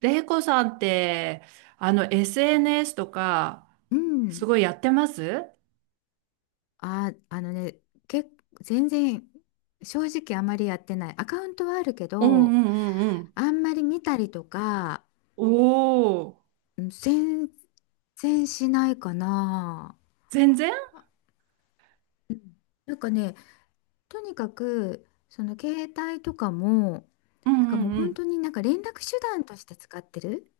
レイコさんって、SNS とか、うすん。ごいやってます？あ、あのね、け、全然、正直あまりやってない。アカウントはあるけうんうど、んうんうん。あんまり見たりとか、おおー、うん全然しないかな。全然。うんなんかね、とにかく、その携帯とかも、うんうもんうう本ん。当に連絡手段として使ってる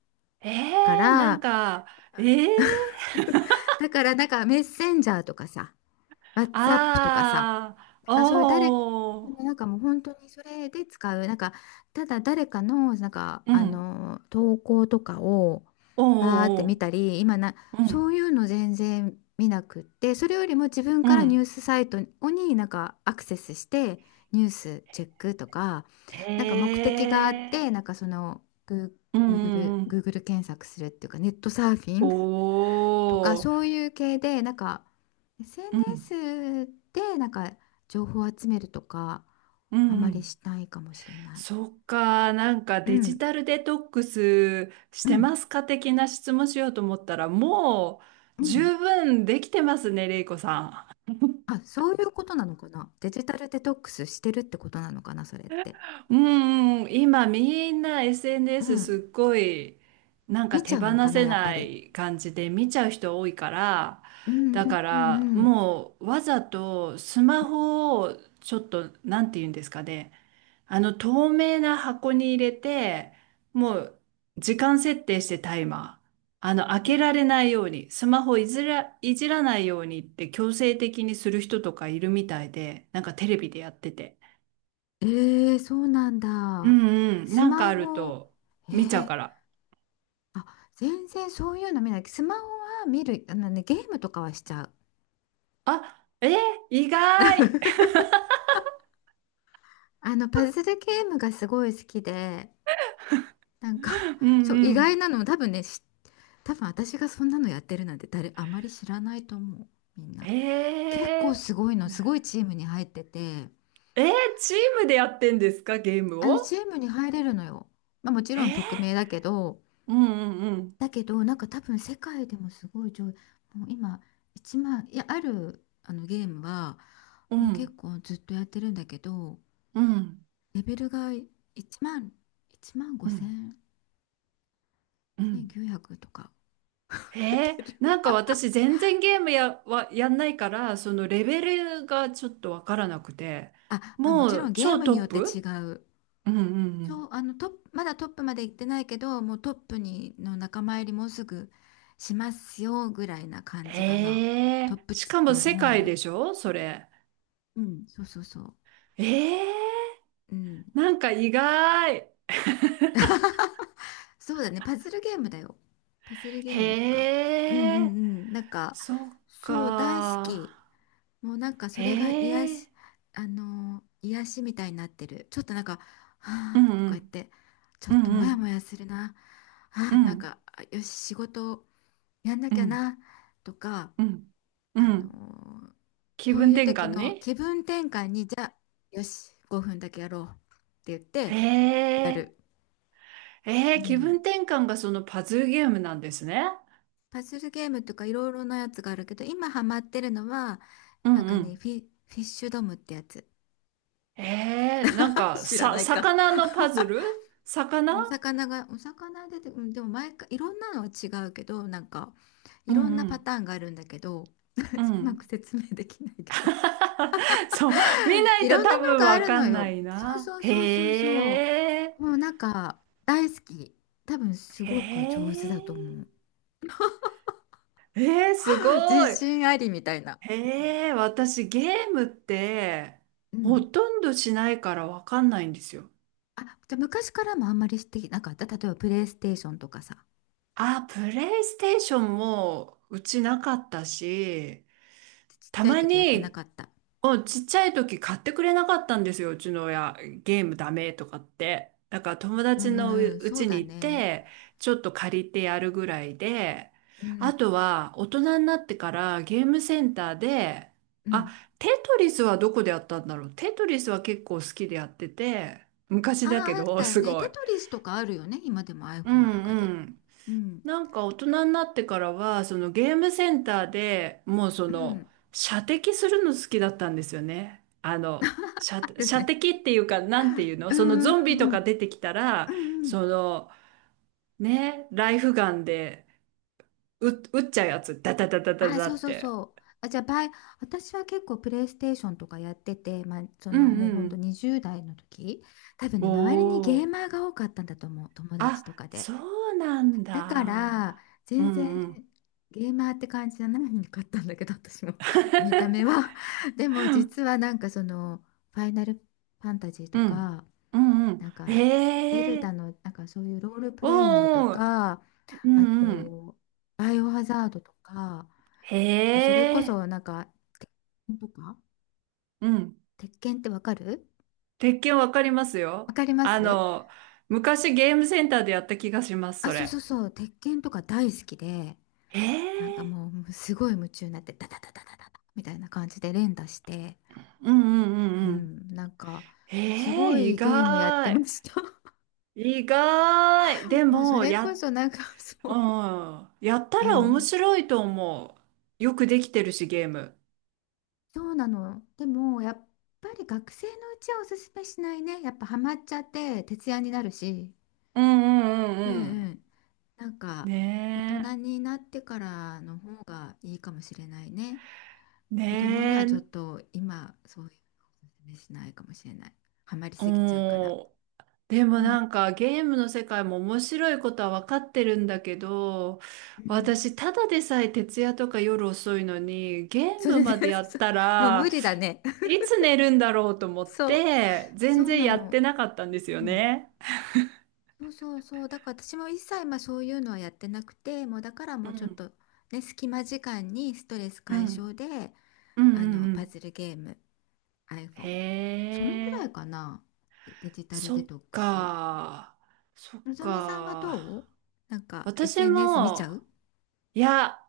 かなんら、か、えー、だからメッセンジャーとかさ、WhatsApp とかさ、あなんー、かそういう誰、おなー、んかもう本当にそれで使う、ただ誰かの、うあん。の投稿とかをおバーってー、見おたり、ーうそん。ういうの全然見なくって、それよりも自分うからニューん。スサイトにアクセスして、ニュースチェックとか、なんか目的があって、えグうんうー Google、んうん。Google 検索するっていうか、ネットサーフィンとかおそー、ういう系でうん。SNS で情報を集めるとかうあんうまりん。しないかもしれない。そっか、なんかうデジんタルデトックスしうてんますか的な質問しようと思ったら、もううん十分できてますね、れいこさあ、そういうことなのかな。デジタルデトックスしてるってことなのかな、それって。ん。うんうん、今みんな う SNS すん、っごいなんか見ち手ゃ放うのかなせやっぱなり。い感じで見ちゃう人多いから、うんうだんかうらんうん。もうわざとスマホをちょっと、なんて言うんですかね、あの透明な箱に入れて、もう時間設定してタイマー。あの開けられないように、スマホいじらないようにって強制的にする人とかいるみたいで、なんかテレビでやってて。えー、そうなんうだ。んうん、スなんかマあるホ、とえ見ちゃうー、から。あ、全然そういうの見ない。スマホは見る、あのね、ゲームとかはしちゃう。あ、意外。 あの、パズルゲームがすごい好きで、なんか うん そう、う意外ん。なの、多分私がそんなのやってるなんてあまり知らないと思う、みんな。え結構ー、すごいの、すごいチームに入ってて、えー、チームでやってんですか、ゲームあの、チを？ームに入れるのよ。まあ、もちえろんー、匿名だけど。うんうんうん。だけど、なんか多分世界でもすごい上、もう今、1万、いや、ある、あのゲームは、うもう結ん構ずっとやってるんだけど、うんレベルが1万、1万う5ん千、うん。5900とか。へえ、てるなんか私全然ゲームや、はやんないから、そのレベルがちょっとわからなくて、あ、まあ、もちもろうんゲー超ムトッによって違プ。う。うんうんうそう、ん。あのトップ、まだトップまで行ってないけど、もうトップにの仲間入りもうすぐしますよぐらいな感じかな。へトえ、ップしかもの世方界に。でしょ、それ？うん、そうそうそう。ええ、うん。なんか意外。そうだね、パズルゲームだよ。パズルゲームとか。うんへうんえ、うん。なんか、そっそう、大好か。き。もうなんかへそれが癒し、え、あのー癒しみたいになってる。ちょっとなんか、うはんあとか言って、ちょうっんとうモヤモんヤするな。うあーなんんか、あよし、仕事やんなうきんうゃんな、とか、うんうあのん。ー気そう分いう転時換の気ね。分転換に、じゃあ、よし、5分だけやろうって言っへてやえ。る。う気ん。分転換がそのパズルゲームなんですね。パズルゲームとかいろいろなやつがあるけど、今ハマってるのは、うなんんかうね、ん。フィッシュドムってやつ。なん か、知らさ、ないか。魚のパズル？魚。お魚出て、うん、でも毎回いろんなのは違うけど、なんかういんろんなうパん。ターンがあるんだけど、う うまん。く説明できないけど。そう、見 ないいとろん多なの分があわるかのんなよ。いそうな。そうそうそうそへえ、う。もうなんか大好き。多分すへごく上手だえ、と思う。すご 自い。信ありみたいな。へえ、私ゲームってうほん。とんどしないからわかんないんですよ。あ、じゃあ昔からもあんまりしてなかった。例えばプレイステーションとかさ。あ、プレイステーションもうちなかったし、ちったちゃいま時やってなかに。った。うん、ちっちゃい時買ってくれなかったんですよ、うちの親。ゲームダメとかって。だから友う達んうのうんうん、うそうちにだ行っね。て、ちょっと借りてやるぐらいで、うあとん。は大人になってからゲームセンターで、うあ、んテトリスはどこでやったんだろう。テトリスは結構好きでやってて、昔ああ、だけあっど、たよすね。ごテトい。リスとかあるよね。今でも う iPhone とかで。んうん。うん。なんか大人になってからは、そのゲームセンターでもうそうのん。射的するの好きだったんですよね。ある射ね。的っていうか、なんていうの、うそのんうゾンビとんうんうかん。出てきたら、うんうん。そのね、ライフガンで撃っちゃうやつ、ダダダダあダあ、ダそうっそうて。そう。あ、じゃあ、バイ、私は結構プレイステーションとかやってて、まあ、そうのんもううほんとん、20代の時、多分おね、周りにゲーお。マーが多かったんだと思う。友達とあ、かそで。うなんだから、だ。う全然んうん。ゲーマーって感じじゃないかったんだけど、私も 見た目 は。でも、実はなんかその、ファイナルファンタジーとうん。か、うんうん。なんか、ゼルえダえ。の、なんかそういうロールプおレイングとーおー。か、うあんうん。と、バイオハザードとか、へそれこえ、そなんか、鉄拳とか、うん。鉄拳ってわかる？鉄拳わかりますわよ。かります？昔ゲームセンターでやった気がします、あ、そそうそうれ。そう、鉄拳とか大好きで、へえ、もうすごい夢中になって、ダダダダダダダみたいな感じで連打して、うんうんううんうん。ん、なんか、すへごえ、意いゲームやってま外。した。意外。で もうそも、れこや、そなんか、そうう、ん。やったあら面の、白いと思う。よくできてるし、ゲーム。そうなの。でも、やっぱり学生のうちはおすすめしないね。やっぱハマっちゃって徹夜になるし。うんうんううんんうん。うん。なんか、大人ねになってからの方がいいかもしれないね。え。子供にねはちょっえ。と今、そういうのおすすめしないかもしれない。ハマりうすぎちゃうから。ん。でもうん。なんかゲームの世界も面白いことは分かってるんだけど、うん。私ただでさえ徹夜とか夜遅いのに、ゲーそムれで、まで やっそうたもう無ら理だね。いつ寝るんだろうと思っそう。て、そ全う然なやっの。てなかったんですようんね。そうそうそう。だから私も一切まあそういうのはやってなくて、もうだからうもうちょっん、とね、隙間時間にストレスうん、解消で、うん、うあんの、うパん。ズルゲーム、iPhone。へそのぐらえ、いかな。デジタルデそっトックス。か、そっのぞみさんはどう？か。なんか 私 SNS 見ちゃも、う？いや、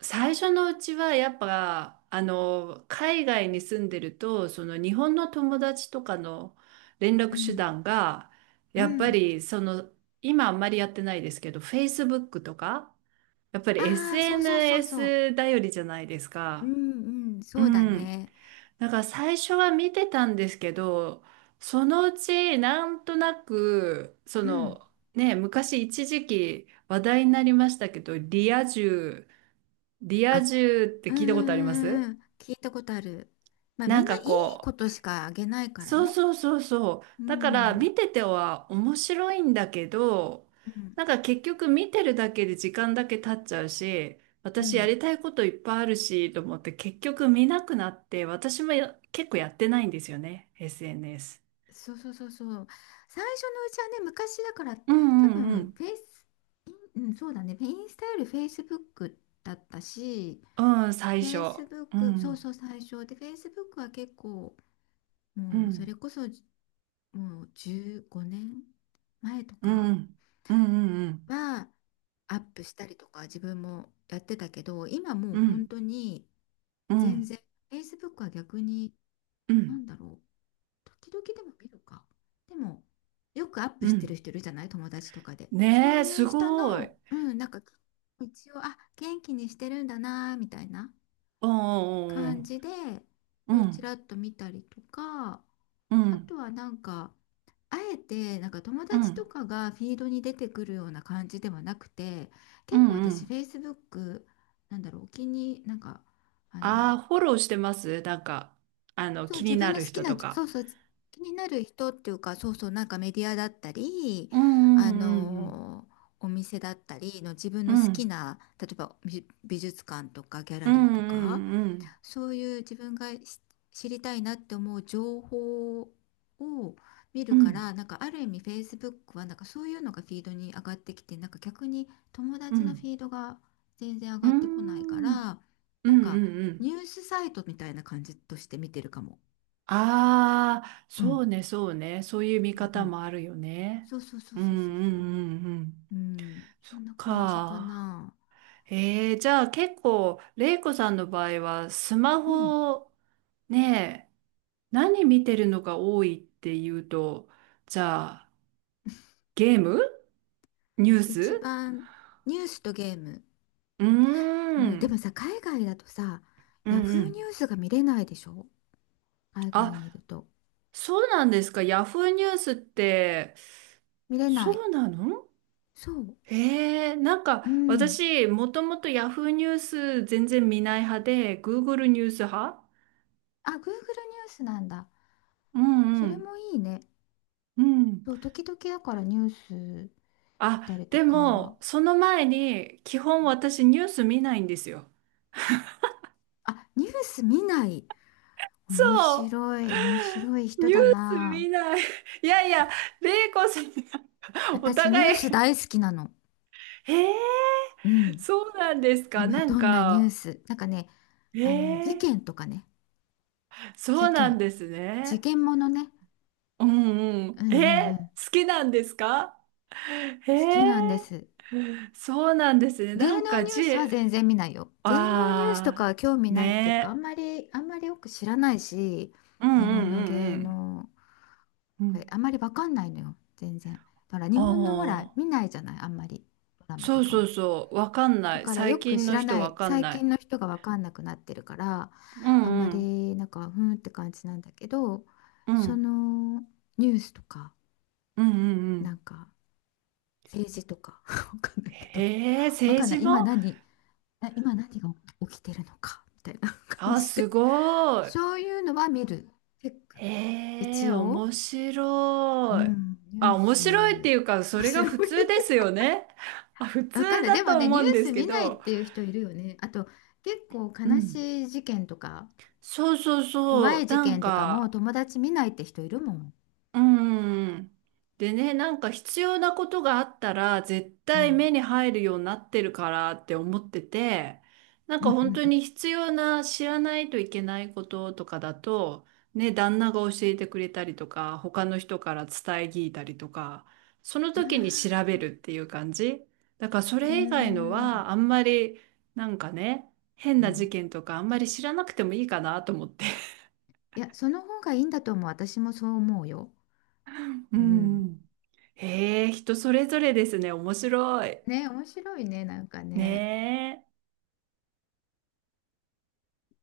最初のうちはやっぱあの海外に住んでるとその日本の友達とかの連う絡手ん。段が、うやっぱん。りその、今あんまりやってないですけど Facebook とか、やっぱり ああ、そうそうそうそ SNS 頼りじゃないですう。うか。んうん、うそうだん。ね。だから最初は見てたんですけど、そのうちなんとなく、そうん。の、ね、昔一時期話題になりましたけどリア充。リアあ、充っうてん聞いたうことありまんうんうす？ん。聞いたことある。まあなみんんなかいいこことしかあげないう、からそうね。そうそうそう。うだからん。見てては面白いんだけど、うんなんか結局見てるだけで時間だけ経っちゃうし、う私やん、りたいこといっぱいあるし、と思って結局見なくなって、私も結構やってないんですよね、SNS。そうそうそうそう。最初のうちはね、昔だからうん多うんう分ん。フェイスインうん、そうだね、インスタよりフェイスブックだったし。うん、最フ初。ェイスブッうクそうん、そう最初でフェイスブックは結構、うもうそん、れこそもう15年前とうかん、うん、うん、はアップしたりとか自分もやってたけど、今もうう本ん、当にうん、う全ん、然フェイスブックは。逆にうなん。んだろう、時々でも見るか。でも、よくアップうしてるん、人いるじゃない、友達とかで。そねうえ、すいう人ごい。の、うん、なんか、一応、あ、元気にしてるんだな、みたいなお感ん、じで、うちらんっと見たりとか。うあとんはなんか、あえて、なんか友う達とんかがフィードに出てくるような感じではなくて、う結ん構う私、ん Facebook、なんだろう、お気に、なんか、ああの、あー、フォローしてます、なんかあのそう、気に自な分のる好き人な、とそか。うそう、気になる人っていうか、そうそう、なんかメディアだったり、うあんうんのーお店だったりの自分うの好きんな、例えば美術館とかギャうラリんーうとか、んうんそういう自分が知りたいなって思う情報を見るうかんら、なんかある意味 Facebook はなんかそういうのがフィードに上がってきて、なんか逆に友うん達うのフんィードが全然上うがってこないかんら、うんうなんかん、うニん、ュースサイトみたいな感じとして見てるかも。ああー、うそうん。ね、そうね、そういう見うん方うん。もあるよね。そうそうそううんうそうそうそんう。うんうん。うん。そそっんな感じかか。な。じゃあ結構レイコさんの場合はスマうん。ホ、ねえ、何見てるのが多いっていうと、じゃあ、ゲーム、ニュー一ス。番ニュースとゲーム。うーうん。でん。もさ、海外だとさ、うんヤうフーニん。ュースが見れないでしょ、海外にいあ、ると。そうなんですか。ヤフーニュースって、見れなそい。うなの？そう。なんうかん。私、もともとヤフーニュース全然見ない派で、Google ニュース派。あ、Google ニュースなんだ。うんそうれん。もいいね。うん。そう、時々だからニュース見たあ、りとでか。も、その前に、基本私ニュース見ないんですよ。あ、ニュース見ない。そ面う。白い。面白い人ニューだスな。見ない。いやいや、玲コさん、お私ニュー互スい、大好きなの。へえ、うん。そうなんですか。今なんどんなニューか、スなんかね、へあの事え、件とかね。そ事うなん件です事ね。件ものね。うんううん。んうんえ、う好ん、きなんですか？へ好きなんでえ、す。そうなんですね。芸能ニュースは全然見ないよ。芸能ニュースとかあはあ、興味ないっていうかねあんまりよく知らないし、え。うん日う本のん芸うん能うん。うん。あんまりわかんないのよ全然。だから日あ本のほらあ、見ないじゃないあんまり、ドラマそとうかそも。うそう。わかんなだい。からよ最く近知のら人なわい、かん最な近い。の人が分かんなくなってるから、うあんんまうん。りなんかふーんって感じなんだけど、うそん。のニュースとかうんうんうなんん。か政治とか 分かんないけど、へえ、分政かんな治い今も。何あ、今何が起きてるのかみたいな感あ、じすで、ごい。そういうのは見る、チェックへえ、一応、面う白い。ん、ニあ、ュー面白いっていス。うか、そ面れが普白い、通ですよね。あ、普通分かんないだでもとね。思ニュうーんでスすけ見ないっど。ていう人いるよね、あと結構う悲ん。しい事件とかそうそう怖そう。い事なん件とかもか、友達見ないって人いるもん。うん。でね、なんか必要なことがあったら絶う対ん。目に入るようになってるからって思ってて、なんうんかう本ん当うん。に必要な知らないといけないこととかだと、ね、旦那が教えてくれたりとか、他の人から伝え聞いたりとか、そのあ時に調べあ、るっていう感じ。だからそうーれ以外のん。はあんまり、なんかね、変うなん。事件とかあんまり知らなくてもいいかなと思って。いや、その方がいいんだと思う。私もそう思うよ。ううん。ん。へえ、人それぞれですね。面白い。ね、面白いね、なんかね。ねえ。